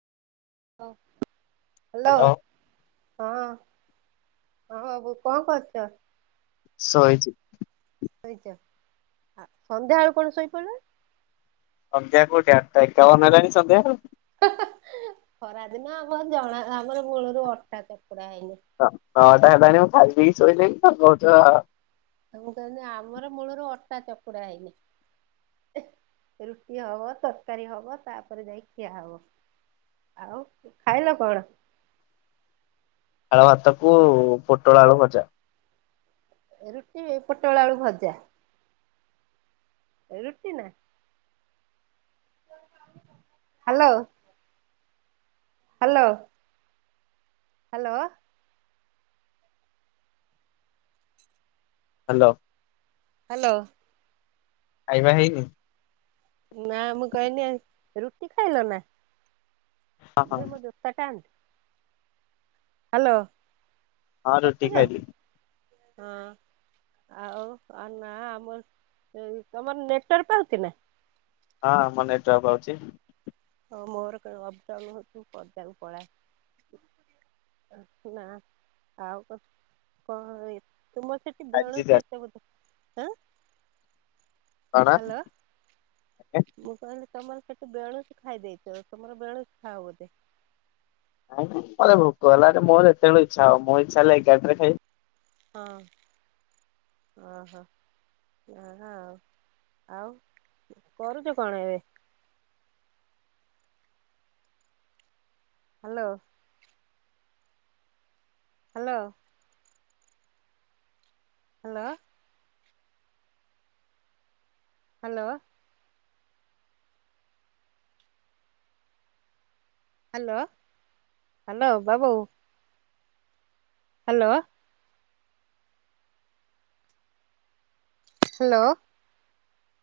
Hello ହଁ ହଁ ବାବୁ କଣ କରୁଛ? ସୋଇଛି। ସୋଇଛ ସନ୍ଧ୍ୟାବେଳୁ କଣ ଶୋଇପଡ଼ିଲ? ସନ୍ଧ୍ୟା କୋଉଠି ଆଠଟା ଏକାବନ ହେଲାଣି ସନ୍ଧ୍ୟା କଣ? ଖରାଦିନ ଆମର ଜଣା ଆମର ମୂଳରୁ ଅଟା ଚକୁଡ଼ା ହେଇନି। ହଁ ନଅଟା ହେଲାଣି ମୁଁ ଖାଇ ପିକୀ ସୋଇଲିଣୀ ତ କହୁଛ ମୁଁ କହିନି ଆମର ମୂଳରୁ ଅଟା ଚକୁଡ଼ା ହେଇନି। ରୁଟି ହବ ତରକାରୀ ହବ ତାପରେ ଯାଇକି ଖିଆ ହବ। ଆଉ ଖାଇଲ କଣ? ଖାଳ ଭାତକୁ ପୋଟଳ ଆଳୁ ଭଜା। ରୁଟି ପୋଟଳ ଆଳୁ ଭଜା। ରୁଟି ନା hello hello hello hello hello ଖାଇବା ହେଇନି? ନା ମୁଁ କହନି ରୁଟି ଖାଇଲ ନା? ହଁ ହଁ ଝିଅ ମୋ ଜୋତା ଟା ଆନ। ହାଲୋ, ହଁ କଟି ରୁଟି ଖାଇଲି ଯାଉଛି ହଁ ଆଉ ନା ଆମର ତମର ନେଟୱର୍କ ପାଉଛି ନା? ହଁ ଆମର ନେଟୱାର୍କ ପାଉଛି। ହଁ ମୋର କଣ ଅପ୍ ଡାଉନ୍ ହଉଛି ପଦାକୁ ପଳାଏ। ନା ଆଉ କ କଣ? ତୁମ ସେ ଫାଇଭ୍ ଜି ବେଣୁସ ଚାଲିଛି ଏତେ ବଧ ହଁ କଣ ହାଲୋ, ନାଇଁ ମୁଁ କହିଲି ତମର ସେଠି ବେଣୁସୁ ଖାଇଦେଇଥିବ, ତମର ବେଣୁସୁ ଖାଅ ବୋଧେ। ନାଇଁ ଭୋକ ହେଲାରେ ମୋର ଯେତେବେଳ ଇଛା ହବ, ମୋ ଇଛା ହେଲେ ଏଗାରଟାରେ ଖାଇବି। ହଁ, ଓ ହୋ। ନାହା ଆଉ, କରୁଛ କଣ ଏବେ? Hello hello hello hello hello, hello ବାବୁ। Hello hello